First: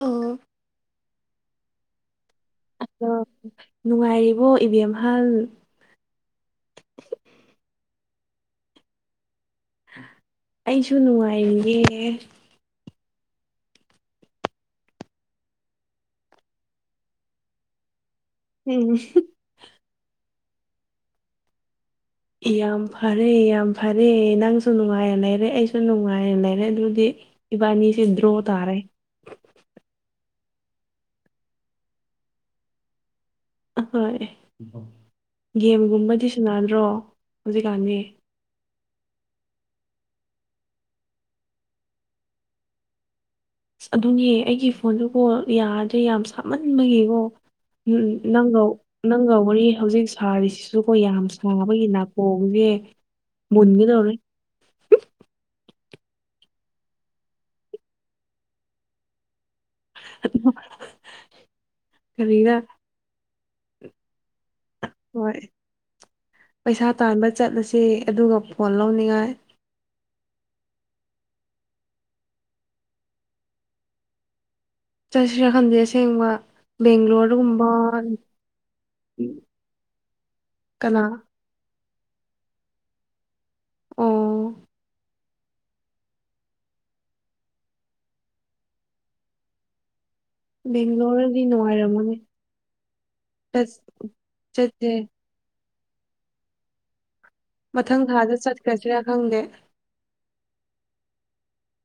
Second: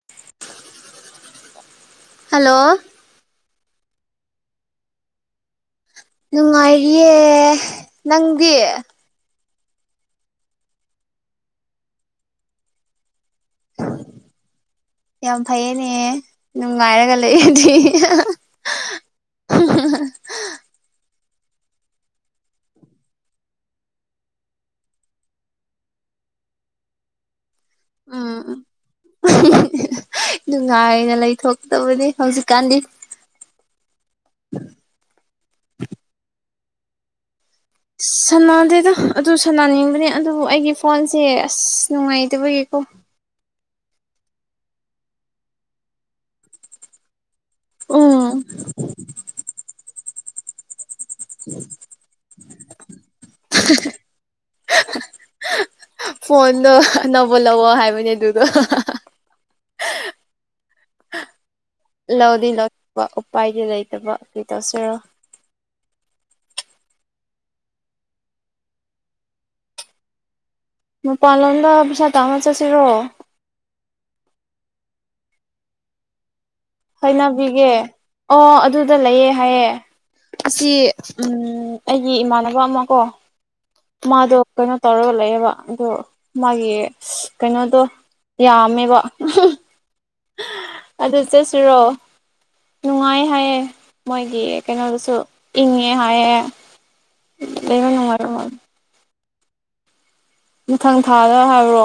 ꯑꯣ ꯍꯜꯂꯣ ꯑꯗꯣ ꯅꯨꯡꯉꯥꯏꯔꯤꯕꯣ ꯏꯕꯦꯝꯍꯜ ꯅꯪꯒꯤ ꯑꯩꯁꯨ ꯅꯨꯡꯉꯥꯏꯔꯤꯌꯦꯦ ꯌꯥꯝ ꯐꯩꯌꯦꯅꯦ ꯅꯨꯡꯉꯥꯏꯔꯒ ꯂꯩꯔꯗꯤ ꯎꯝ ꯌꯥꯝ ꯐꯔꯦ ꯌꯥꯝ ꯐꯔꯦ ꯅꯪꯁꯨ ꯅꯨꯡꯉꯥꯏꯅ ꯂꯩꯔꯦ ꯑꯩꯁꯨ ꯅꯨꯡꯉꯥꯏꯅ ꯂꯩꯔꯦ ꯑꯗꯨꯗꯤ ꯏꯕꯥꯅꯤꯁꯤ ꯏꯗ꯭ꯔꯣ ꯎꯝ ꯇꯥꯔꯦ ꯅꯨꯡꯉꯥꯏꯅ ꯂꯩꯊꯣꯛꯇꯕꯅꯤ ꯍꯧꯖꯤꯛꯀꯥꯟꯗꯤ ꯑꯍꯣꯏ ꯒꯦꯝꯒꯨꯝꯕꯗꯤꯁꯨ ꯗ꯭ꯔꯣ ꯁꯅꯥꯗꯗ ꯑꯗꯨ ꯁꯅꯅꯤꯡꯕꯅꯦ ꯑꯗꯨꯕꯨ ꯑꯩꯒꯤ ꯐꯣꯟꯁꯦ ꯑꯁ ꯅꯨꯡꯉꯥꯏꯇꯕꯒꯤꯀꯣ ꯑꯁ ꯑꯗꯨꯅꯦ ꯑꯩꯒꯤ ꯐꯣꯟꯗꯨꯀꯣ ꯌꯥꯔꯗ꯭ꯔꯦ ꯌꯥꯝ ꯁꯥꯃꯟꯕꯒꯤꯀꯣ ꯎꯝ ꯅꯪꯒ ꯅꯪꯒ ꯋꯥꯔꯤ ꯍꯧꯖꯤꯛ ꯁꯥꯔꯤꯁꯤ ꯁꯨꯀꯣ ꯌꯥꯝ ꯁꯥꯥꯡꯕꯒꯤ ꯅꯥꯀꯣꯡꯁꯦ ꯃꯨꯟꯒꯗꯧꯔꯦ ꯐꯣꯟ ꯅꯕꯣꯂꯣ ꯍꯥꯏꯕꯅꯦ ꯑꯗꯨꯗ ꯑ ꯂꯧꯗꯤ ꯂꯧꯕ ꯎꯄꯥꯏꯗꯤ ꯂꯩꯇꯕ ꯀꯩ ꯇꯧꯁꯤꯔꯣ ꯍꯣꯏ ꯄꯩꯁꯥ ꯇꯥꯟꯕ ꯆꯠꯂꯁ ꯑꯗꯨꯒ ꯐꯣꯟ ꯂꯧꯅꯤꯡꯉꯥꯏ ꯃꯄꯥꯟꯂꯣꯝꯗ ꯄꯩꯁꯥ ꯇꯥꯃ ꯆꯠꯁꯤꯔꯣ ꯆꯠꯁꯤꯔ ꯈꯟꯗꯦ ꯑꯁꯦꯡꯕ ꯕꯦꯡꯒ꯭ꯂꯣꯔꯒꯨꯝꯕ ꯍꯅꯕꯤꯒꯦ ꯑꯣ ꯑꯗꯨꯗ ꯂꯩꯌꯦꯦ ꯍꯥꯏꯌꯦꯦ ꯑꯁꯤ ꯀꯅꯥ ꯑꯩꯒꯤ ꯏꯃꯥꯟꯅꯕ ꯑꯃ ꯀꯣ ꯑꯣ ꯃꯥꯗꯣ ꯀꯩꯅꯣ ꯇꯧꯔꯒ ꯂꯩꯌꯦꯕ ꯑꯗ ꯃꯥꯒꯤ ꯀꯩꯅꯣꯗꯣ ꯌꯥꯃꯦꯕ ꯕꯦꯡꯒꯂꯣꯔꯗꯤ ꯅꯨꯡꯉꯥꯏꯔꯃꯅꯦ ꯅꯨꯡꯉꯥꯏ ꯍꯥꯏꯑꯦ ꯃꯣꯏꯒꯤ ꯆꯠꯁꯦ ꯀꯩꯅꯣꯗꯨꯁꯨ ꯏꯪꯉꯦ ꯍꯥꯏꯑꯦ ꯃꯊꯪ ꯊꯥꯗ ꯆꯠꯈ꯭ꯔꯁꯤꯔꯥ ꯈꯪꯗꯦ ꯃꯊꯪ ꯊꯥꯗ ꯍꯥꯏꯕ꯭ꯔꯣ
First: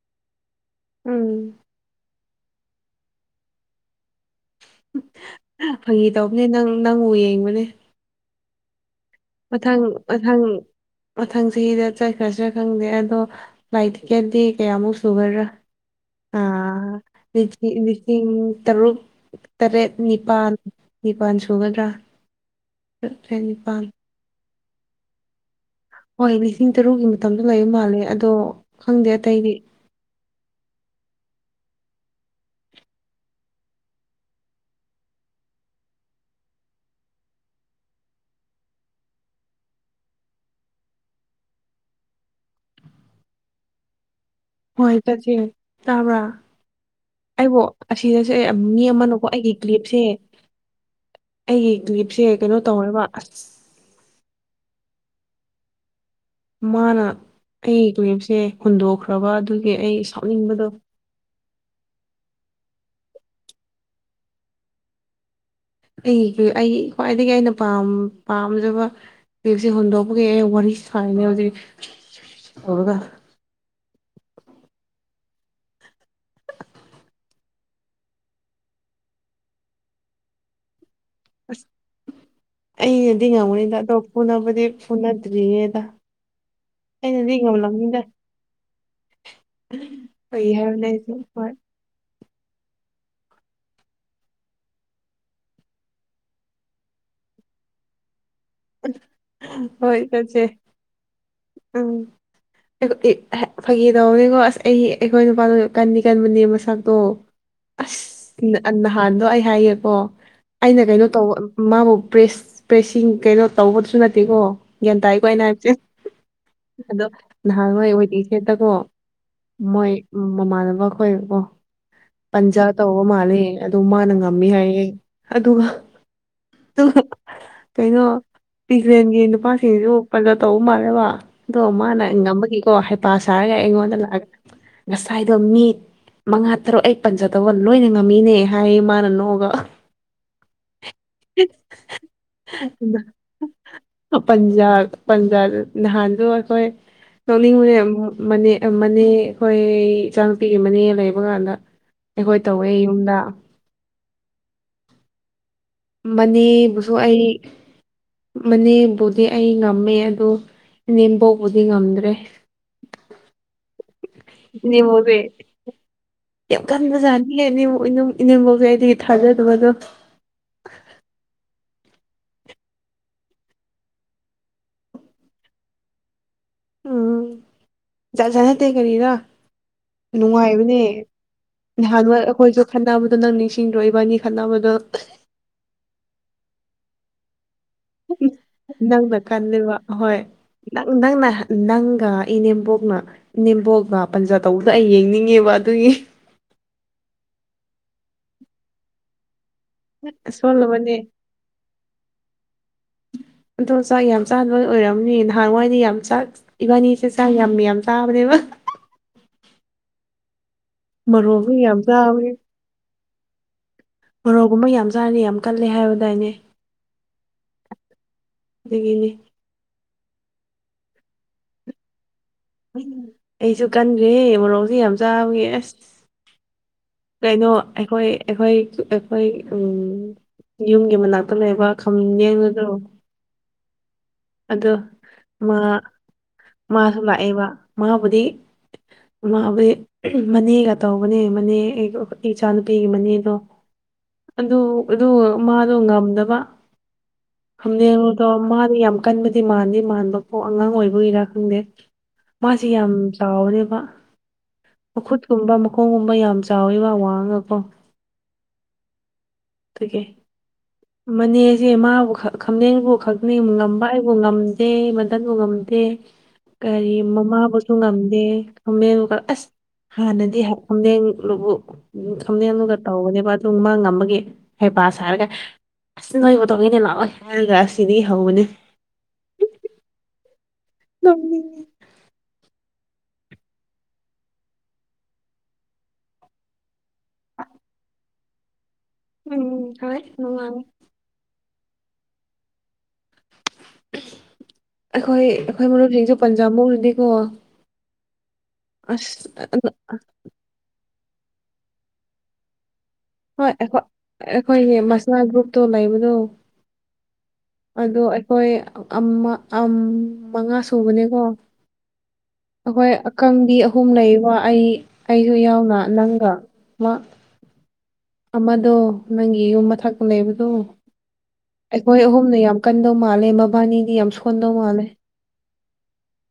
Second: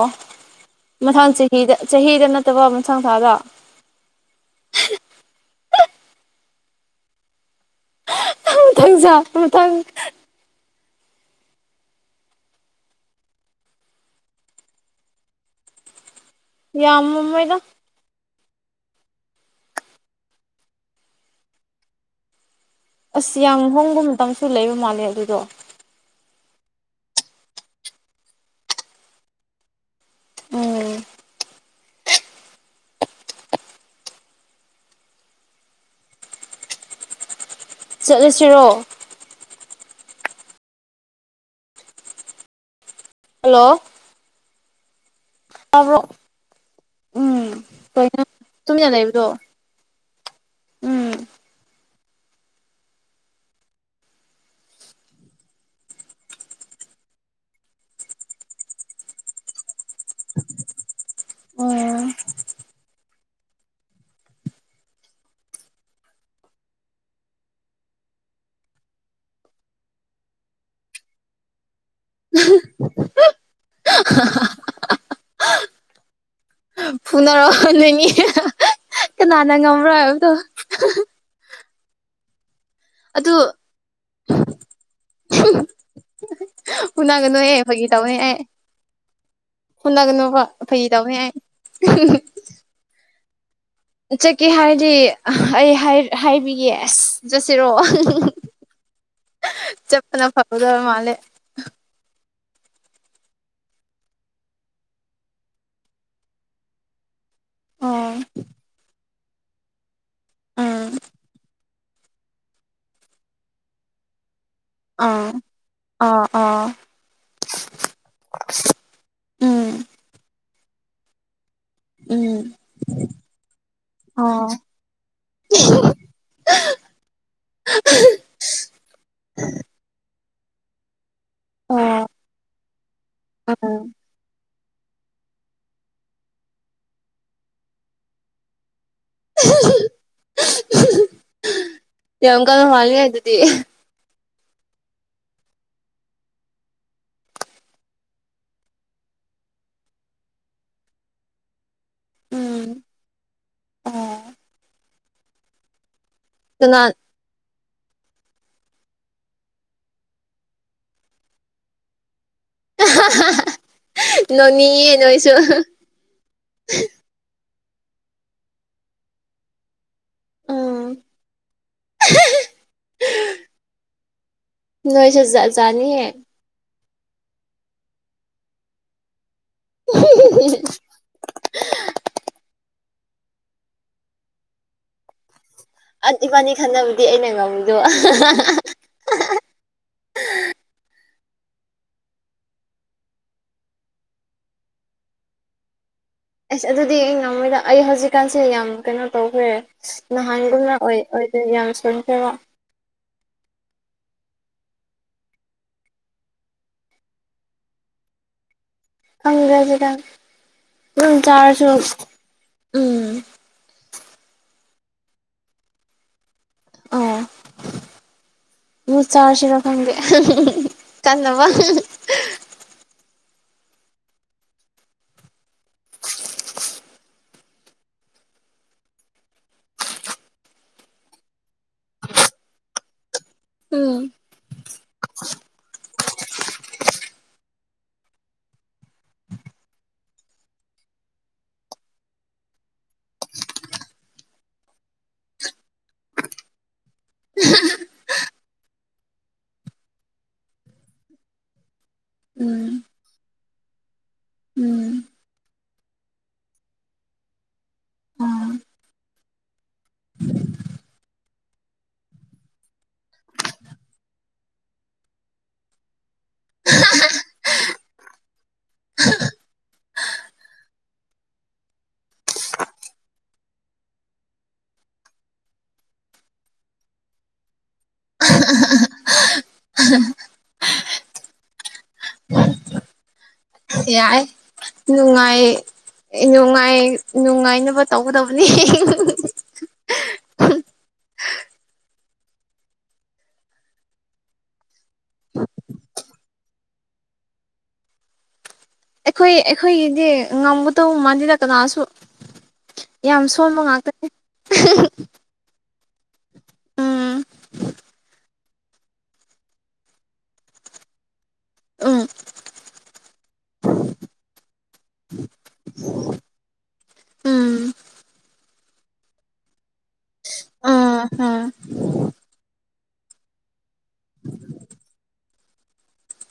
ꯎꯝ ꯃꯊꯪ ꯆꯍꯤꯗ ꯆꯍꯤꯗ ꯠꯇꯕ ꯑꯃꯁꯪ ꯊꯥꯒ ꯐꯩ ꯇꯧꯕꯅꯦ ꯅꯪ ꯅꯪꯕꯨ ꯌꯦꯡꯕꯅꯦ ꯃꯊꯪ ꯊꯥ ꯃꯊꯪ ꯃꯊꯪ ꯃꯊꯪ ꯆꯍꯤꯗ ꯆꯠꯈ꯭ꯔꯁꯤ꯭ꯔꯥ ꯈꯪꯗꯦ ꯑꯗꯣ ꯂꯥꯏꯠ ꯇꯤꯀꯦꯗꯤ ꯀꯌꯥꯃꯨꯛ ꯁꯨꯒꯗ꯭ꯔꯥ ꯑꯥ ꯌꯥꯝꯃꯝꯃꯣꯏꯗ [unintelligible] ꯂꯤꯁꯤꯡ ꯇꯔꯨꯛ ꯇꯔꯦꯠ ꯅꯤꯄꯥꯜ ꯅꯤꯄꯥꯜ ꯁꯨꯒꯗ꯭ꯔꯥ ꯑꯁ ꯇꯔꯦꯠ ꯌꯥꯝ ꯅꯤꯄꯥꯜ ꯍꯣꯡꯕ ꯃꯇꯝꯁꯨ ꯂꯩꯕ ꯃꯥꯜꯂꯦ ꯑꯗꯨꯗꯣ ꯍꯣꯏ ꯂꯤꯁꯤꯡ ꯇꯔꯨꯛꯒꯤ ꯃꯇꯝꯗ ꯂꯩꯕ ꯃꯥꯜꯂꯦ ꯑꯗꯣ ꯈꯪꯗꯦ ꯑꯇꯩꯗꯤ ꯎꯝ ꯆꯠꯂꯨꯁꯤꯔꯣ ꯍꯜꯂꯣ ꯇꯥꯕ꯭ꯔꯣ ꯇꯕꯔꯥ ꯎꯝ ꯑꯩꯕꯨꯣ ꯀꯩꯅꯣ ꯑꯁꯤꯗꯁꯨꯦ ꯃꯤ ꯇꯨꯃꯤꯟꯅ ꯑꯃꯅꯨꯀꯣ ꯂꯩꯕꯗꯣ ꯑꯩꯒꯤ ꯀ꯭ꯂꯤꯞꯁꯦ ꯎꯝ ꯑꯩꯒꯤ ꯀ꯭ꯋꯞꯁꯦ ꯀꯩꯅꯣ ꯇꯧꯔꯕ ꯑꯁ ꯃꯥꯅ ꯑꯩ ꯇꯨꯋꯞꯁꯦ ꯍꯨꯟꯗꯣꯛꯈ꯭ꯔꯕ ꯑꯗꯨꯒꯤ ꯑꯩ ꯁꯥꯎꯅꯤꯡꯕꯗꯣ ꯑꯩꯒꯤ ꯑꯩꯒꯤ ꯈ꯭ꯋꯥꯏꯗꯒꯤ ꯑꯩꯅ ꯄꯥꯝꯖꯕ ꯐꯦꯛꯁꯦ ꯍꯨꯟꯗꯣꯛꯄꯒꯤ ꯑꯩ ꯋꯥꯔꯤ ꯁꯥꯏꯅꯦ ꯍꯧꯖꯤꯛ ꯇꯧꯔꯒ ꯐꯨꯅꯔꯛ ꯂꯩꯅꯤ ꯀꯅꯥꯅ ꯉꯝꯔꯣꯏ ꯍꯥꯏꯕꯗꯣ ꯑꯩꯩꯅꯗꯤ ꯑꯗꯨ ꯉꯝꯅꯤꯗ ꯑꯗꯣ ꯐꯨꯕꯨꯗꯤ ꯐꯨꯅꯗ꯭ꯔꯤꯉꯦꯗ ꯍꯅꯥꯒꯅꯨꯍꯦ ꯐꯥꯒꯤ ꯇꯧꯅꯦꯍ ꯍꯨꯂꯒꯅꯣꯕ ꯐꯒꯤ ꯍꯥꯏꯕꯅꯦ ꯐꯩ ꯑꯩꯁꯨ ꯇꯎꯅꯦ ꯍꯥꯏ ꯍꯣꯏ ꯆꯠꯀꯦ ꯍꯥꯏꯔꯗꯤ ꯑꯩ ꯍꯥꯏꯕꯤꯒꯦ ꯑꯁ ꯆꯠꯁꯤꯔꯣꯑꯣ ꯍꯣꯏ ꯇꯁꯦ ꯐꯒꯗꯕ ꯃꯥꯜꯂꯦ ꯎꯝ ꯐꯥꯩ ꯇꯧꯕꯅꯦꯀꯣ ꯑꯁ ꯑꯩ ꯑꯩꯈꯣꯏ ꯅꯨꯄꯥꯗꯣ ꯀꯟꯅꯤ ꯀꯟꯕꯅꯦ ꯃꯁꯇꯣ ꯑꯣ ꯑꯁ ꯅꯍꯥꯟꯗꯣ ꯑꯩ ꯍꯥꯏꯌꯦꯦꯀꯣ ꯑꯩꯅ ꯎꯝ ꯀꯩꯅꯣ ꯇꯧꯕ ꯃꯥꯕꯨ ꯄ꯭ꯔꯦꯁ ꯄ꯭ꯔꯦꯁꯁꯤꯡ ꯀꯩꯅꯣ ꯇꯧꯕꯗꯨꯁꯨ ꯅꯠꯇꯦꯀꯣ ꯒ꯭ꯌꯥꯟ ꯇꯥꯥꯏꯀꯣ ꯑꯥ ꯑꯩꯅ ꯍꯥꯏꯕꯁꯦ ꯑꯥ ꯑꯥ ꯑꯗꯣ ꯅꯍꯥꯟꯋꯥꯏ ꯑꯣꯏꯔꯛꯏꯁꯦꯠꯇꯀꯣ ꯎꯝ ꯃꯣꯏ ꯃꯃꯥꯟꯅꯕ ꯈꯣꯏꯕꯣ ꯎꯝ ꯄꯟꯖꯥ ꯇꯧꯕ ꯃꯥꯜꯂꯦ ꯑꯗꯨ ꯃꯥꯅ ꯉꯝꯃꯤ ꯑꯣ ꯍꯥꯏꯌꯦ ꯑꯗꯨꯒ ꯀꯩꯅꯣ ꯇꯨꯔꯦꯟꯒꯤ ꯅꯨꯄꯥꯁꯤꯡꯁꯨ ꯐꯒ ꯇꯧꯕ ꯃꯥꯜꯂꯦꯕ ꯑꯗꯣ ꯃꯥꯅ ꯑꯣ ꯉꯝꯕꯒꯤꯀꯣ ꯍꯩꯄꯥ ꯁꯥꯔꯒ ꯎꯝ ꯑꯩꯉꯣꯟꯗ ꯂꯥꯛꯑꯒ ꯉꯁꯥꯏꯗꯣ ꯃꯤ ꯃꯉꯥ ꯇꯔꯨꯛ ꯑꯩ ꯄꯟꯖꯗꯧꯕ ꯂꯣꯏꯅ ꯉꯝꯃꯤꯅꯦ ꯍꯥꯏꯌꯦ ꯃꯥ ꯃꯅꯒ ꯀ ꯌꯥꯝ ꯀꯟꯅ [unintelligible] ꯄꯟꯖꯥ ꯄꯟꯖꯥ ꯅꯍꯥꯟꯗꯨ ꯑꯩꯈꯣꯏ ꯅꯣꯛꯅꯤꯡꯕꯅꯦ ꯑꯃꯨꯅꯦ ꯃꯅꯦ ꯑꯩꯈꯣꯏ ꯏꯆꯥ ꯅꯨꯄꯤꯒꯤ ꯃꯅꯦ ꯂꯩꯕ ꯀꯥꯟꯗ ꯑꯩꯈꯣꯏ ꯎꯝ ꯇꯧꯋꯦ ꯌꯨꯝꯗ ꯑꯣ ꯀꯅꯥ ꯃꯅꯦꯕꯨꯁꯨ ꯑꯩ ꯃꯅꯦꯕꯨꯗꯤ ꯑꯩ ꯉꯝꯃꯦ ꯑꯗꯨ ꯏꯅꯦꯝꯕꯕꯨꯗꯤ ꯉꯝꯗ꯭ꯔꯦ ꯅꯣꯡꯅꯤꯌꯦ ꯏꯅꯦꯝꯕꯣꯛꯁꯦ ꯅꯣꯏꯁꯨ ꯌꯥꯝ ꯀꯟꯕꯖꯥꯅꯤ ꯏ ꯏꯅꯤꯡꯐꯧꯒꯤ ꯑꯩꯗꯒꯤ ꯊꯥꯖꯗꯕꯗꯣ ꯎꯝ ꯅꯣꯏꯁꯖꯅꯤ ꯍꯥꯏ ꯎꯝꯖꯅꯠꯇ ꯀꯔꯤꯔ ꯅꯨꯡꯉꯥꯏꯕꯅꯦ ꯅꯍꯥꯟꯋꯥ ꯑꯩꯈꯣꯏꯁꯨ ꯈꯠꯅꯕꯗꯣ ꯅꯪ ꯅꯤꯡꯁꯤꯡꯗꯣꯏꯕꯥꯅꯤ ꯈꯠꯅꯕꯗꯣ ꯏꯕꯥꯅꯤ ꯈꯟꯅꯕꯨꯗꯤ ꯑꯩꯅ ꯉꯥꯎꯗ ꯅꯪꯅ ꯀꯜꯂꯤꯕ ꯍꯣꯏ ꯅꯪ ꯅꯪꯅ ꯅꯪꯒ ꯏꯅꯦꯝꯕꯣꯛꯅ ꯏꯅꯦꯝꯕꯣꯛꯒ ꯄꯟꯖ ꯇꯧꯕꯗ ꯑꯩ ꯌꯦꯡꯅꯤꯡꯉꯦꯕ ꯑꯗꯨꯒꯤ ꯑꯁ ꯑꯗꯨꯗꯤ ꯑꯩ ꯉꯃꯣꯏꯗ ꯑꯩ ꯍꯧꯖꯤꯛꯀꯥꯟꯁꯤꯗ ꯌꯥꯝ ꯀꯩꯅꯣ ꯇꯧꯈ꯭ꯔꯦ ꯑ ꯑꯁ ꯅꯍꯥꯟꯒꯨꯝꯅ ꯁꯣꯜꯂꯕꯅꯦ ꯑꯣꯏ ꯑꯣꯏꯗ ꯌꯥꯝ ꯁꯣꯟꯈꯔ ꯑꯗꯣ ꯆꯥꯛ ꯌꯥꯝ ꯆꯥꯅꯕ ꯑꯣꯏꯔꯝꯅꯤ ꯅꯍꯥꯟꯋꯥꯏꯗꯤ ꯌꯥꯝ ꯆꯥꯛ ꯏꯕꯥꯅꯤꯁꯦ ꯆꯥꯛ ꯌꯥꯝ ꯌꯥꯝ ꯆꯥꯕꯅꯦ ꯋꯥ ꯑꯪ꯭ꯔꯖꯗ ꯃꯔꯣꯛꯁꯨ ꯌꯥꯝ ꯆꯥꯎꯋꯦ ꯎꯝ ꯃꯔꯣꯛꯒꯨꯝꯕ ꯌꯥꯝ ꯑꯣꯖꯥꯅꯤ ꯌꯥꯝ ꯀꯜꯂꯦ ꯍꯥꯏꯗꯥꯏꯅꯦ ꯑꯣ ꯃ ꯑꯗꯨꯒꯤꯅꯤ ꯆꯥ ꯁꯔ ꯈꯪꯒ ꯀꯃ ꯑꯩꯁꯨ ꯀꯟꯈ꯭ꯔꯦ ꯃꯣꯔꯣꯛꯁꯦ ꯌꯥꯝ ꯆꯥꯕꯒꯤ ꯑꯁ ꯀꯩꯅꯣ ꯑꯩꯈꯣꯏ ꯑꯩꯈꯣꯏ ꯑꯩꯈꯣꯏ ꯎꯝ ꯌꯨꯝꯒꯤ ꯃꯅꯥꯛꯇ ꯂꯩꯕ ꯈꯝ ꯌꯦꯡꯅꯗ꯭ꯔꯣ ꯎꯝ ꯑꯗꯣ ꯃꯥ ꯃꯥꯁꯨ ꯂꯥꯛꯑꯦꯕ ꯃꯥꯕꯨꯗꯤ ꯃꯃꯥꯕꯨꯗꯤ ꯃꯅꯦꯒ ꯇꯧꯕꯅꯦ ꯃꯅꯦ ꯏꯆꯥꯅꯨꯄꯤꯒꯤ ꯃꯅꯦꯗꯣ ꯑꯗꯨ ꯑꯗꯨ ꯃꯥꯗꯣ ꯉꯝꯗꯕ ꯍꯅꯗꯃꯅꯤ ꯌꯥꯝ ꯑꯀꯟꯕꯗꯤ ꯃꯥꯟꯗꯦ ꯃꯥꯟꯕꯐꯥꯎ ꯑꯉꯥꯡ ꯑꯣꯏꯕꯒꯤꯔꯥ ꯈꯪꯗꯦ ꯃꯥꯁꯦ ꯎꯝ ꯌꯥꯝ ꯆꯥꯎꯔꯦꯕ ꯎꯝ ꯃꯈꯨꯠꯀꯨꯝꯕ ꯃꯈꯣꯡꯒꯨꯝꯕ ꯌꯥꯝ ꯆꯥꯎꯋꯤ ꯋꯥ ꯋꯥꯡꯉꯀꯣ ꯑꯥ ꯇꯗꯒꯤ ꯃꯅꯦꯁꯦ ꯃꯥꯕꯨ ꯈꯝꯗꯦꯛꯕꯨ ꯈꯛꯅꯤꯡ ꯉꯝꯕ ꯑꯩꯕꯨ ꯉꯝꯗꯦ ꯃꯗꯟꯕꯨ ꯉꯝꯗꯦ ꯀꯔꯤ ꯃꯃꯥꯕꯨꯁꯨ ꯉꯝꯗꯦ ꯈꯝꯃꯦ ꯑꯁ ꯍꯥꯟꯅꯗꯤ ꯈꯝꯂꯦꯟꯗꯨꯕꯨ ꯈꯝꯗꯦꯟꯗꯨꯒ ꯇꯧꯕꯅꯦꯕ ꯑꯗꯨ ꯃꯥ ꯉꯝꯃꯒ ꯍꯩꯕꯥꯁ ꯍꯥꯏꯔꯒ ꯑꯁꯤꯁ ꯅꯣꯏꯕ ꯇꯧꯏꯅꯦ ꯂꯥꯛꯑꯣꯏ ꯍꯥꯏꯔꯒ ꯑꯁꯤꯗꯒꯤ ꯏꯍꯧꯕꯅꯦ ꯎꯝ ꯉꯝ ꯌꯥꯏ ꯅꯨꯡꯉꯥꯏ ꯅꯨꯡꯉꯥꯏ ꯅꯨꯡꯉꯥꯏꯅꯕ ꯇꯧꯒꯗꯕꯅꯦ ꯎꯝ ꯍꯅꯨꯡꯅꯤ ꯑꯩꯈꯣꯏ ꯑꯩꯈꯣꯏ ꯃꯔꯨꯞꯁꯤꯡꯁꯨ ꯄꯟꯖꯥ ꯃꯧꯔꯨꯅꯤꯀꯣ ꯑꯩꯈꯣꯏ ꯑꯩꯈꯣꯏꯒꯤꯗꯤ ꯉꯝꯒꯗꯧꯕ ꯃꯥꯜꯜꯂꯤꯗ ꯀꯅꯥꯁꯨ ꯌꯥꯝ ꯁꯣꯟꯕ ꯍꯣꯏꯈꯣꯏ ꯉꯥꯛꯇꯅꯤ ꯑꯩꯈꯣꯏꯒꯤ ꯃꯁꯥ ꯒ꯭ꯔꯨꯞꯇꯣ ꯂꯩꯕꯗꯣ ꯎꯝ ꯑꯗꯣ ꯑꯩꯈꯣꯏ ꯃꯉꯥ ꯁꯨꯕꯅꯦꯀꯣ ꯎꯝ ꯑꯩꯈꯣꯏ ꯑꯀꯪꯕꯤ ꯑꯍꯨꯝ ꯂꯩꯕ ꯑꯩ ꯑꯩꯁꯨ ꯌꯥꯎꯅ ꯅꯪꯒ ꯎꯝ ꯑꯃꯗꯣ ꯅꯪꯒꯤ ꯌꯨꯝ ꯃꯊꯛꯄ ꯂꯩꯕꯗꯣ ꯎꯝ ꯎꯝ ꯑꯩꯈꯣꯏ ꯑꯍꯨꯝꯅ ꯌꯥꯝ ꯀꯟꯗꯧ ꯃꯥꯜꯂꯦ ꯃꯕꯥꯅꯤꯗꯤ ꯌꯥꯝ ꯁꯣꯟꯗꯧ ꯃꯥꯜꯂꯦ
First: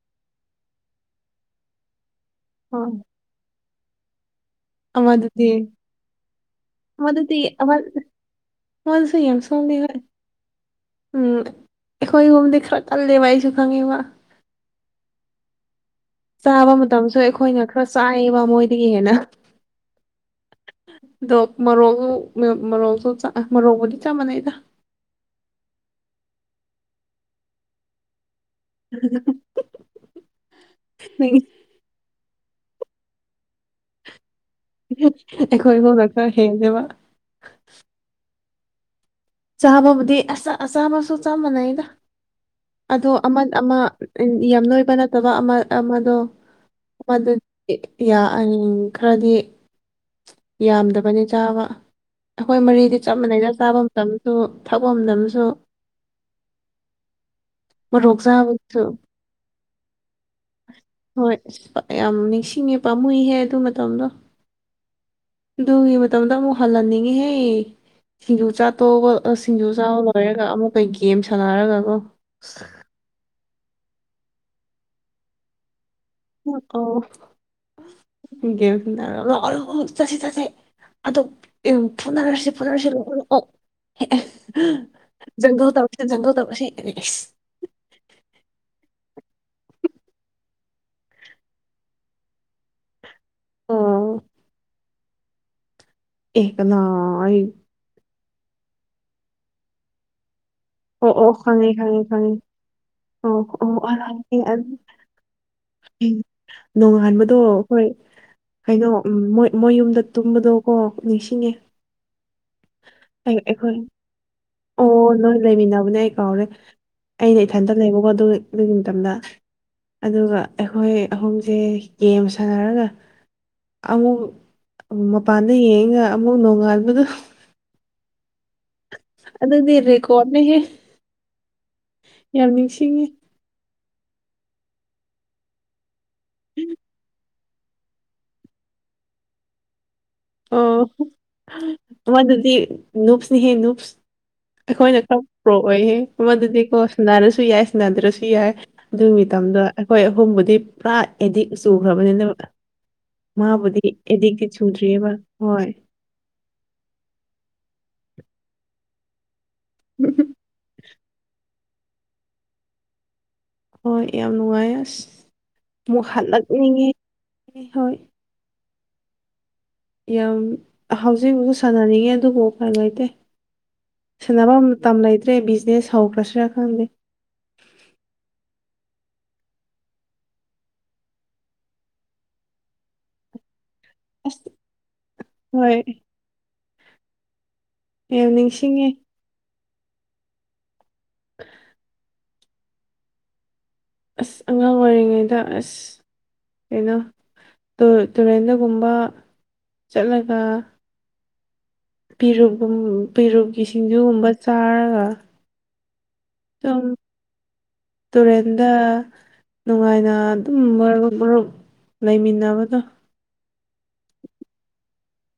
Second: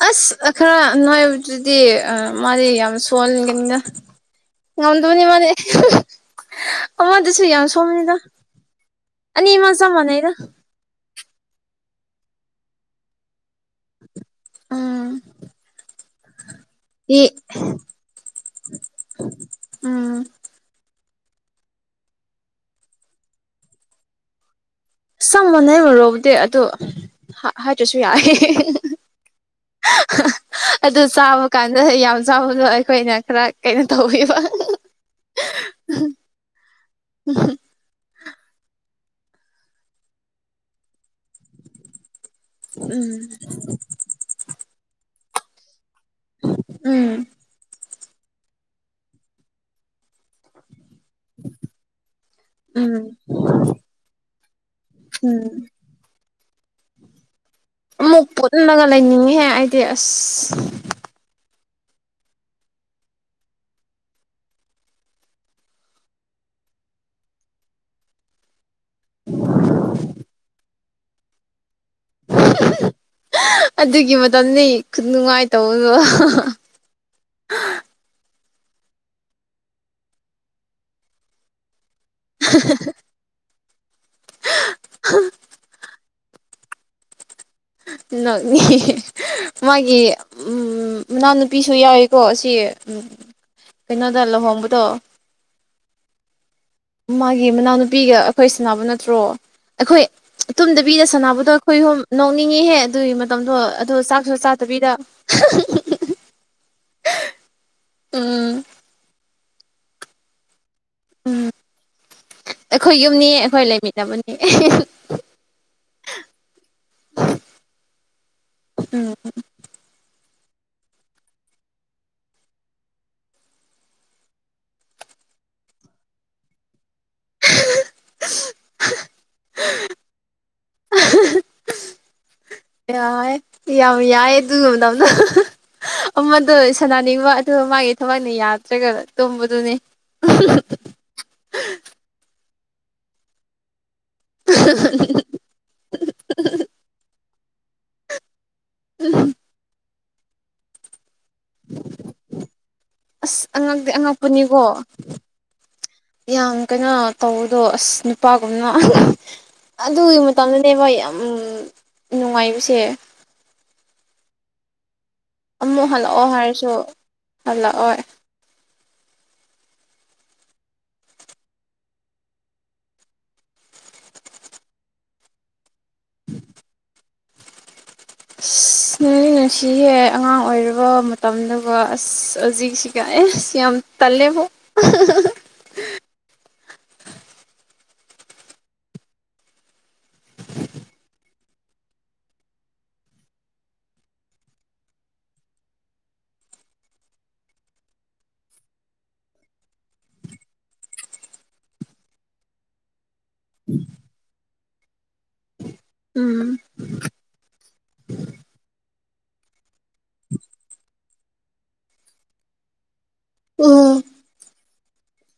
ꯑꯁ ꯈꯔ ꯅꯣꯏꯕꯗꯨꯗꯤ ꯃꯥꯗꯤ ꯑꯥ ꯌꯥꯝ ꯁꯣꯜꯂꯤꯒꯅꯤꯅ ꯉꯗꯕꯨꯅꯤ ꯑꯃꯗꯨꯗꯤ ꯃꯅꯦ ꯑꯃꯗꯨꯗꯤ ꯑꯃꯗꯁꯨ ꯌꯥꯝ ꯑꯃ ꯁꯣꯕꯅꯤꯗ ꯑꯃꯗꯨꯁꯨ ꯌꯥꯝ ꯑꯅꯤꯃ ꯁꯣꯜꯂꯤ ꯆꯞ ꯍꯣꯏ ꯃꯥꯟꯅꯩꯗ ꯎꯝ ꯑꯩꯈꯣꯏꯒꯣꯝꯗꯤ ꯈꯔ ꯀꯜꯂꯦꯕ ꯑꯩꯁꯨ ꯈꯪꯉꯦꯕ ꯑꯝ ꯆꯥꯕ ꯃꯇꯝꯁꯨ ꯑꯩꯈꯣꯏꯅ ꯈꯔ ꯆꯥꯏꯌꯦꯕ ꯃꯣꯏꯗꯒꯤ ꯍꯦꯟꯅ ꯎꯝ ꯑꯗꯣ ꯃꯔꯣꯛꯁꯨ ꯃꯔꯣꯛꯁꯨ ꯃꯔꯣꯛꯕꯨꯗꯤ ꯆꯞ ꯃꯥꯟꯅꯩꯗ ꯁꯪ ꯃꯣꯅꯩꯃꯨꯔꯣꯕꯨꯗꯤ ꯑꯗꯣ ꯍꯥꯏꯗ꯭ꯔꯁꯨ ꯌꯥꯏꯦ ꯑꯗꯨ ꯅꯪꯒꯤ ꯆꯥꯕ ꯀꯥꯟꯗ ꯌꯥꯝ ꯆꯥꯎꯕꯗꯣ ꯑꯩꯈꯣꯏꯅ ꯈꯔ ꯀꯩꯅꯣ ꯇꯧꯕꯤꯕ ꯑꯩꯈꯣꯏ ꯍꯣꯟꯗ ꯈꯔ ꯍꯦꯟꯉꯦꯕ ꯆꯥꯝꯃꯕꯨꯗꯤ ꯆꯥꯝꯃꯁꯨ ꯆꯥ ꯃꯥꯟꯅꯩꯗ ꯑꯗꯣ ꯎꯝ ꯑꯃ ꯑꯃ ꯌꯥꯝ ꯅꯣꯏꯕ ꯅꯠꯇꯕ ꯑꯃ ꯑꯃꯗꯣ ꯎꯝ ꯃꯗꯨꯗꯤ ꯌꯥꯑꯅꯤ ꯈꯔꯗꯤ ꯌꯥꯝꯗꯕꯅꯦ ꯆꯥꯕ ꯑꯩꯈꯣꯏ ꯎꯝ ꯃꯔꯤꯗꯤ ꯆꯞ ꯃꯥꯟꯅꯩꯅ ꯆꯥꯕ ꯃꯇꯝꯗꯁꯨ ꯊꯛꯄ ꯃꯇꯝꯁꯨ ꯎꯝ ꯃꯣꯔꯣꯛ ꯑꯃꯨꯛ ꯆꯥꯕꯒꯤꯁꯨ ꯄꯨꯜꯂꯒ ꯂꯩꯅꯤꯡꯉꯦꯍꯦ ꯑꯩꯗꯤ ꯑꯁ ꯑ ꯌꯥꯝ ꯅꯤꯡꯁꯤꯡꯉꯦ ꯄꯥꯝꯃꯨꯏꯍꯦ ꯑꯗꯨ ꯃꯇꯝꯗꯣ ꯑꯗꯨꯒꯤ ꯃꯇꯝꯗ ꯑꯃꯨꯛ ꯍꯜꯍꯟꯅꯤꯡꯉꯤꯍꯦ ꯁꯤꯡꯖꯨ ꯆꯥ ꯑꯇꯣꯧꯕ ꯁꯤꯡꯖꯨ ꯆꯥꯕ ꯂꯣꯏꯔꯒ ꯑꯃꯨꯛꯀꯩ ꯒꯦꯝ ꯁꯥꯟꯅꯔꯒꯀꯣ ꯑꯗꯨꯒꯤ ꯃꯇꯝꯅꯦ ꯅꯨꯡꯉꯥꯏꯇꯧꯅꯣ ꯦꯝꯔ ꯂ ꯆꯠꯁꯤ ꯆꯠꯁꯤ ꯑꯗꯨ ꯐꯨꯅꯔꯁꯤ ꯐꯨꯅꯔꯁꯤ ꯂ ꯑꯣꯑꯣꯪꯒ ꯇ ꯆꯪꯧ ꯇꯧꯕꯁꯦ ꯅꯪꯅꯤ ꯃꯥꯒꯤ ꯎꯝ ꯃꯅꯥꯎꯅꯨꯄꯤꯁꯨ ꯌꯥꯎꯏꯀꯣ ꯑꯁꯤ ꯎꯝ ꯑꯣ ꯄꯩꯅꯗꯂꯣ ꯍꯣꯝꯕꯗꯣ ꯑꯦ ꯀꯅꯥ ꯑꯩ ꯃꯥꯒꯤ ꯃꯅꯥꯎꯅꯨꯄꯤꯒ ꯑꯩꯈꯣꯏ ꯁꯅꯕ ꯅꯠꯇ꯭ꯔꯣ ꯑꯩꯈꯣꯏ ꯇꯨꯝꯗꯕꯤꯗ ꯑꯣ ꯑꯣ ꯁꯥꯟꯅꯕꯗꯣ ꯈꯪꯉꯦ ꯑꯩꯈꯣꯏ ꯍꯣ ꯈꯪꯉꯦ ꯈꯪꯉꯦ ꯑꯦꯍꯦ ꯑꯗꯨꯒꯤ ꯑꯣ ꯃꯇꯝꯗꯣ ꯑꯣ ꯑꯗꯨꯗꯣ ꯑꯔꯥ ꯆꯥꯛꯁꯨ ꯑꯩ ꯑꯗꯨ- ꯆꯥꯗꯕꯤꯗ ꯑꯩ ꯅꯣꯡꯉꯥꯟꯕꯗꯣ ꯍꯣꯏ ꯎꯝ ꯀꯩꯅꯣ ꯃꯣꯏ ꯃꯣꯏꯌꯨꯝꯗ ꯇꯨꯝꯕꯗꯣ ꯀ ꯅꯤꯡꯁꯤꯡꯉꯦ ꯑꯩꯈꯣꯏ ꯌꯨꯝꯅꯤ ꯑꯩꯈꯣꯏ ꯂꯩꯃꯤꯟꯅꯕꯅꯤ ꯑꯣ ꯅ ꯂꯩꯃꯤꯟꯅꯕꯅꯦ ꯑꯩ ꯀꯥꯎꯔꯦ ꯑꯩꯅ ꯏꯊꯟꯇ ꯂꯩꯕꯀꯣ ꯑꯗꯨ ꯑꯗꯨꯒꯤ ꯃꯇꯝꯗ ꯑꯗꯨꯒ ꯑꯩꯈꯣꯏ ꯑꯍꯨꯝꯁꯦ ꯒꯦꯝ ꯁꯥꯟꯅꯔꯒ ꯑꯃꯨꯛ ꯃꯄꯥꯟꯗ ꯌꯦꯡꯉ ꯑꯃꯨꯛ ꯅꯣꯡꯉꯥꯟꯕꯗ ꯑꯗꯨꯗꯗꯤ ꯏꯔꯔꯤꯦ ꯀꯣꯃꯦꯦ ꯌꯥꯝ ꯅꯤꯡꯁꯤꯡꯉꯤ ꯌꯥꯏ ꯌꯥꯝ ꯌꯥꯏꯌꯦ ꯇ ꯉꯗꯗ ꯑꯃꯗꯣ ꯁꯅꯅꯤꯡꯕ ꯑꯗꯨꯒ ꯃꯥꯒꯤ ꯊꯕꯛꯅ ꯌꯥꯗ꯭ꯔꯒ ꯇꯨꯝꯝꯕꯗꯨꯅꯦ ꯑꯣ ꯃꯥ ꯑꯗꯨꯗꯤ ꯅꯨꯨꯞꯁꯅꯤꯍꯦ ꯅꯨꯁ ꯑꯩꯈꯣꯏꯅ ꯈꯔ ꯄ꯭ꯔꯣꯛꯑꯣꯌꯦꯦ ꯃꯗꯨꯗꯤ ꯀꯣ ꯁꯟꯅꯔꯁꯨ ꯌꯥꯏ ꯁꯟꯅꯗ꯭ꯔꯁꯨ ꯌꯥꯏ ꯑꯗꯨꯒꯤ ꯃꯇꯝꯗ ꯑꯩꯈꯣꯏ ꯑꯍꯨꯝꯕꯨꯗꯤ ꯄꯨꯔꯥ ꯑꯦꯗꯤꯛ ꯆꯨꯈ꯭ꯔꯕꯅꯤꯠꯇꯕ ꯑꯁ ꯃꯥꯕꯨꯗꯤ ꯑꯉꯛꯇꯤ ꯑꯦꯗꯤꯛꯇꯤ ꯑꯉꯛꯄꯅꯤꯀꯣ ꯆꯨꯗ꯭ꯔꯤꯑꯕ ꯍꯣꯏ ꯌꯥꯝ ꯀꯩꯅꯣ ꯇꯧꯕꯗꯣ ꯑꯁ ꯅꯨꯄꯥꯒꯨꯝꯅ ꯑꯗꯨꯒꯤ ꯃꯇꯝꯗꯅꯦꯕ ꯌꯥꯝ ꯅꯨꯡꯉꯥꯏꯕꯁꯦ ꯍꯣꯏ ꯌꯥꯝ ꯅꯨꯡꯉꯥꯏ ꯑꯁ ꯑꯃꯨꯛ ꯍꯜꯂꯛꯑꯣ ꯍꯥꯏꯔꯁꯨ ꯍꯜꯂꯛꯅꯤꯡꯉꯦ ꯍꯣꯏ ꯍꯜꯂꯛꯑꯣꯏ ꯌꯥꯝ ꯍꯧꯖꯤꯛꯐꯥꯎ ꯁꯥꯟꯅꯅꯤꯡꯉꯦ ꯑꯗꯨꯕꯨ ꯀꯥꯏꯉꯥꯏꯇꯦ ꯁꯥꯟꯐꯝ ꯃꯇꯝ ꯂꯩꯇ꯭ꯔꯦ ꯕꯤꯖꯤꯅꯦꯁ ꯍꯧꯈ꯭ꯔꯁꯤꯔꯥ ꯈꯪꯗꯦ ꯑꯁ ꯅꯣꯏꯒꯤ ꯅꯨꯡꯁꯤꯍꯦ ꯑꯉꯥꯡ ꯑꯣꯏꯔꯕ ꯃꯇꯝꯗꯨꯒ ꯑꯁ ꯍꯧꯖꯤꯛꯁꯤꯒ ꯑꯦ ꯁꯤ ꯌꯥꯝꯝ ꯇꯂꯦꯕꯣ ꯑꯁ ꯍꯣꯏ ꯑꯦ ꯅꯤꯡꯁꯤꯡꯉꯦ ꯑꯁ ꯑꯉꯥꯡ ꯑꯣꯏꯔꯤꯉꯩꯗ ꯑꯁ ꯀꯩꯅꯣ ꯇꯨꯔꯦꯟꯗꯒꯨꯝꯕ ꯆꯠꯂꯒ ꯄꯦꯔꯛꯨꯝ ꯄꯦꯔꯛꯀꯤ ꯁꯤꯡꯖꯨꯒꯨꯝꯕ ꯆꯥꯔꯒ ꯎꯝ ꯇꯨꯔꯦꯟꯗ ꯅꯨꯡꯉꯥꯏꯅ ꯑꯗꯨꯝ ꯃꯔꯨꯞ ꯃꯔꯨꯞ ꯂꯩꯃꯤꯟꯅꯕꯗ ꯎꯝ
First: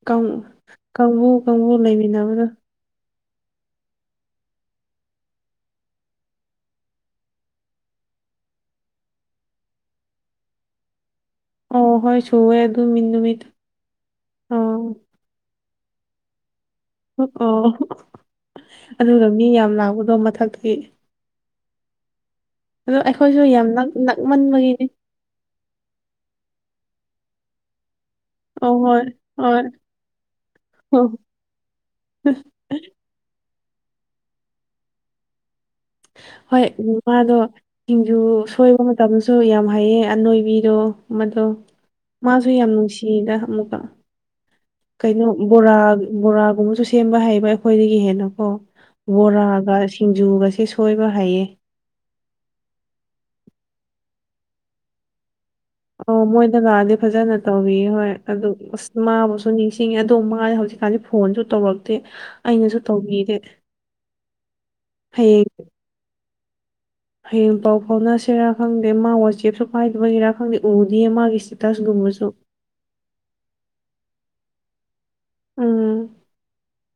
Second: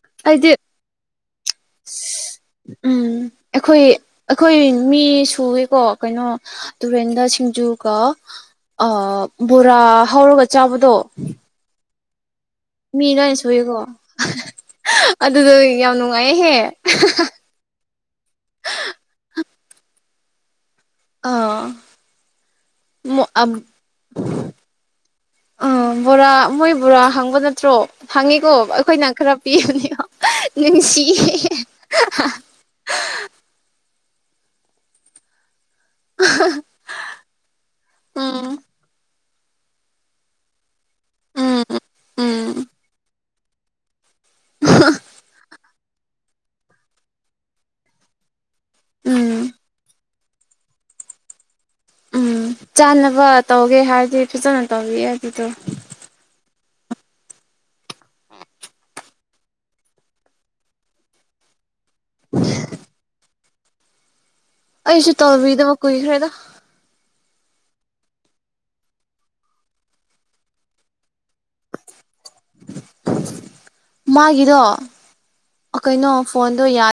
ꯀꯥꯡ ꯑꯩꯗꯤ ꯀꯥꯡꯕꯨ ꯀꯥꯡꯕꯨ ꯂꯩꯃꯤꯟꯅꯕꯗꯣ ꯎꯝ ꯑꯩꯈꯣꯏ ꯑꯩꯈꯣꯏ ꯃꯤ ꯁꯨꯒꯦꯀꯣ ꯀꯩꯅꯣ ꯇꯨꯔꯦꯟꯗ ꯁꯤꯡ ꯑꯗꯨꯒ ꯕꯣꯔꯥ ꯍꯧꯔꯒ ꯆꯥꯕꯗꯣ ꯑꯣ ꯍꯣꯏ ꯁꯨꯋꯦ ꯑꯗꯨ ꯃꯤꯟ ꯃꯤ ꯑꯗꯨꯥꯏꯅ ꯅꯨꯃꯤꯠ ꯁꯨꯏꯀꯣ ꯑꯣ ꯑꯗꯨꯗꯣ ꯌꯥꯝ ꯅꯨꯡꯉꯥꯏꯌꯦꯍꯦ ꯑꯣ ꯑꯗꯨꯒ ꯃꯤ ꯌꯥꯝ ꯂꯥꯛꯄꯗꯣ ꯃꯊꯛꯇꯒꯤ ꯑꯥ ꯑꯗꯣ ꯃ ꯑ ꯑꯩꯈꯣꯏꯁꯨ ꯌꯥꯝ ꯅꯛ ꯅꯛꯃꯟꯕꯒꯤꯅꯤ ꯣꯔ ꯃꯣꯏ ꯕꯣꯔꯥ ꯍꯪꯕ ꯅꯠꯇ꯭ꯔꯣ ꯍꯪꯉꯤꯀꯣ ꯑꯣ ꯍꯣꯏ ꯑꯩꯈꯣꯏꯅ ꯈꯔ ꯍꯣꯏ ꯄꯤꯕꯅꯤꯣ ꯅꯨꯡꯁꯤꯌꯦ [unintelligible] ꯍꯣꯏ ꯃꯥꯗꯣ ꯁꯤꯡꯖꯨ ꯎꯝ ꯁꯣꯏꯕ ꯃꯇꯝꯗ ꯁꯨ ꯌꯥꯝ ꯍꯩꯌꯦ ꯑꯅꯣꯏꯕꯤꯗꯣ ꯃꯗꯣ ꯎꯝ ꯃꯥꯁꯨ ꯎꯝ ꯌꯥꯝ ꯅꯨꯡꯁꯤꯌꯦꯗ ꯑꯃꯨꯀ ꯀꯩꯅꯣ ꯕꯣꯔꯥ ꯕꯣꯔꯥꯒꯨꯝꯕꯁꯨ ꯁꯦꯝꯕ ꯍꯩꯕ ꯑꯩꯈꯣꯏꯗꯒꯤ ꯍꯦꯟꯅꯀꯣ ꯎꯝ ꯕꯣꯔꯥꯒ ꯁꯤꯡꯖꯨꯒꯁꯦ ꯁꯣꯏꯕ ꯍꯥꯏꯩꯌꯦ ꯎꯝ ꯆꯥꯅꯕ ꯇꯧꯒꯦ ꯍꯥꯏꯔꯗꯤ ꯐꯖꯅ ꯇꯧꯕꯤꯑꯦ ꯑꯗꯨꯗꯣ ꯑꯣ ꯃꯣꯏꯗ ꯂꯥꯛꯑꯗꯤ ꯐꯖꯅ ꯇꯧꯋ ꯍꯣꯏ ꯑꯗꯨ ꯑꯁ ꯃꯥꯕꯨꯁꯨ ꯅꯤꯡꯁꯤꯡꯉꯤ ꯑꯗꯨ ꯃꯥ ꯍꯧꯖꯤꯛ ꯀ ꯀꯥꯟꯗ ꯐꯣꯟꯁꯨ ꯇꯧꯔꯛꯇꯦ ꯑꯩꯅꯁꯨ ꯇꯧꯕꯤꯔꯦ ꯑꯩꯁꯨ ꯇꯧꯕꯤꯗꯃ ꯀꯣꯏꯏ ꯈ꯭ꯔꯩꯗ ꯍꯌꯦꯡ ꯄꯥꯎ ꯐꯥꯎꯅꯁꯤꯔꯥ ꯈꯪꯗꯦ ꯃꯥ ꯋꯥꯆꯦꯞꯁꯨ ꯄꯥꯏꯗꯕꯒꯤꯔꯥ ꯈꯪꯗꯦ ꯎꯗ ꯃꯥꯒꯤ ꯏꯁꯇꯦꯇꯁꯒꯨꯝꯕꯁꯨ ꯃꯥꯒꯤꯗꯣ ꯎꯝ ꯀꯩꯅꯣ ꯐꯣꯟꯗꯣ ꯌꯥꯔ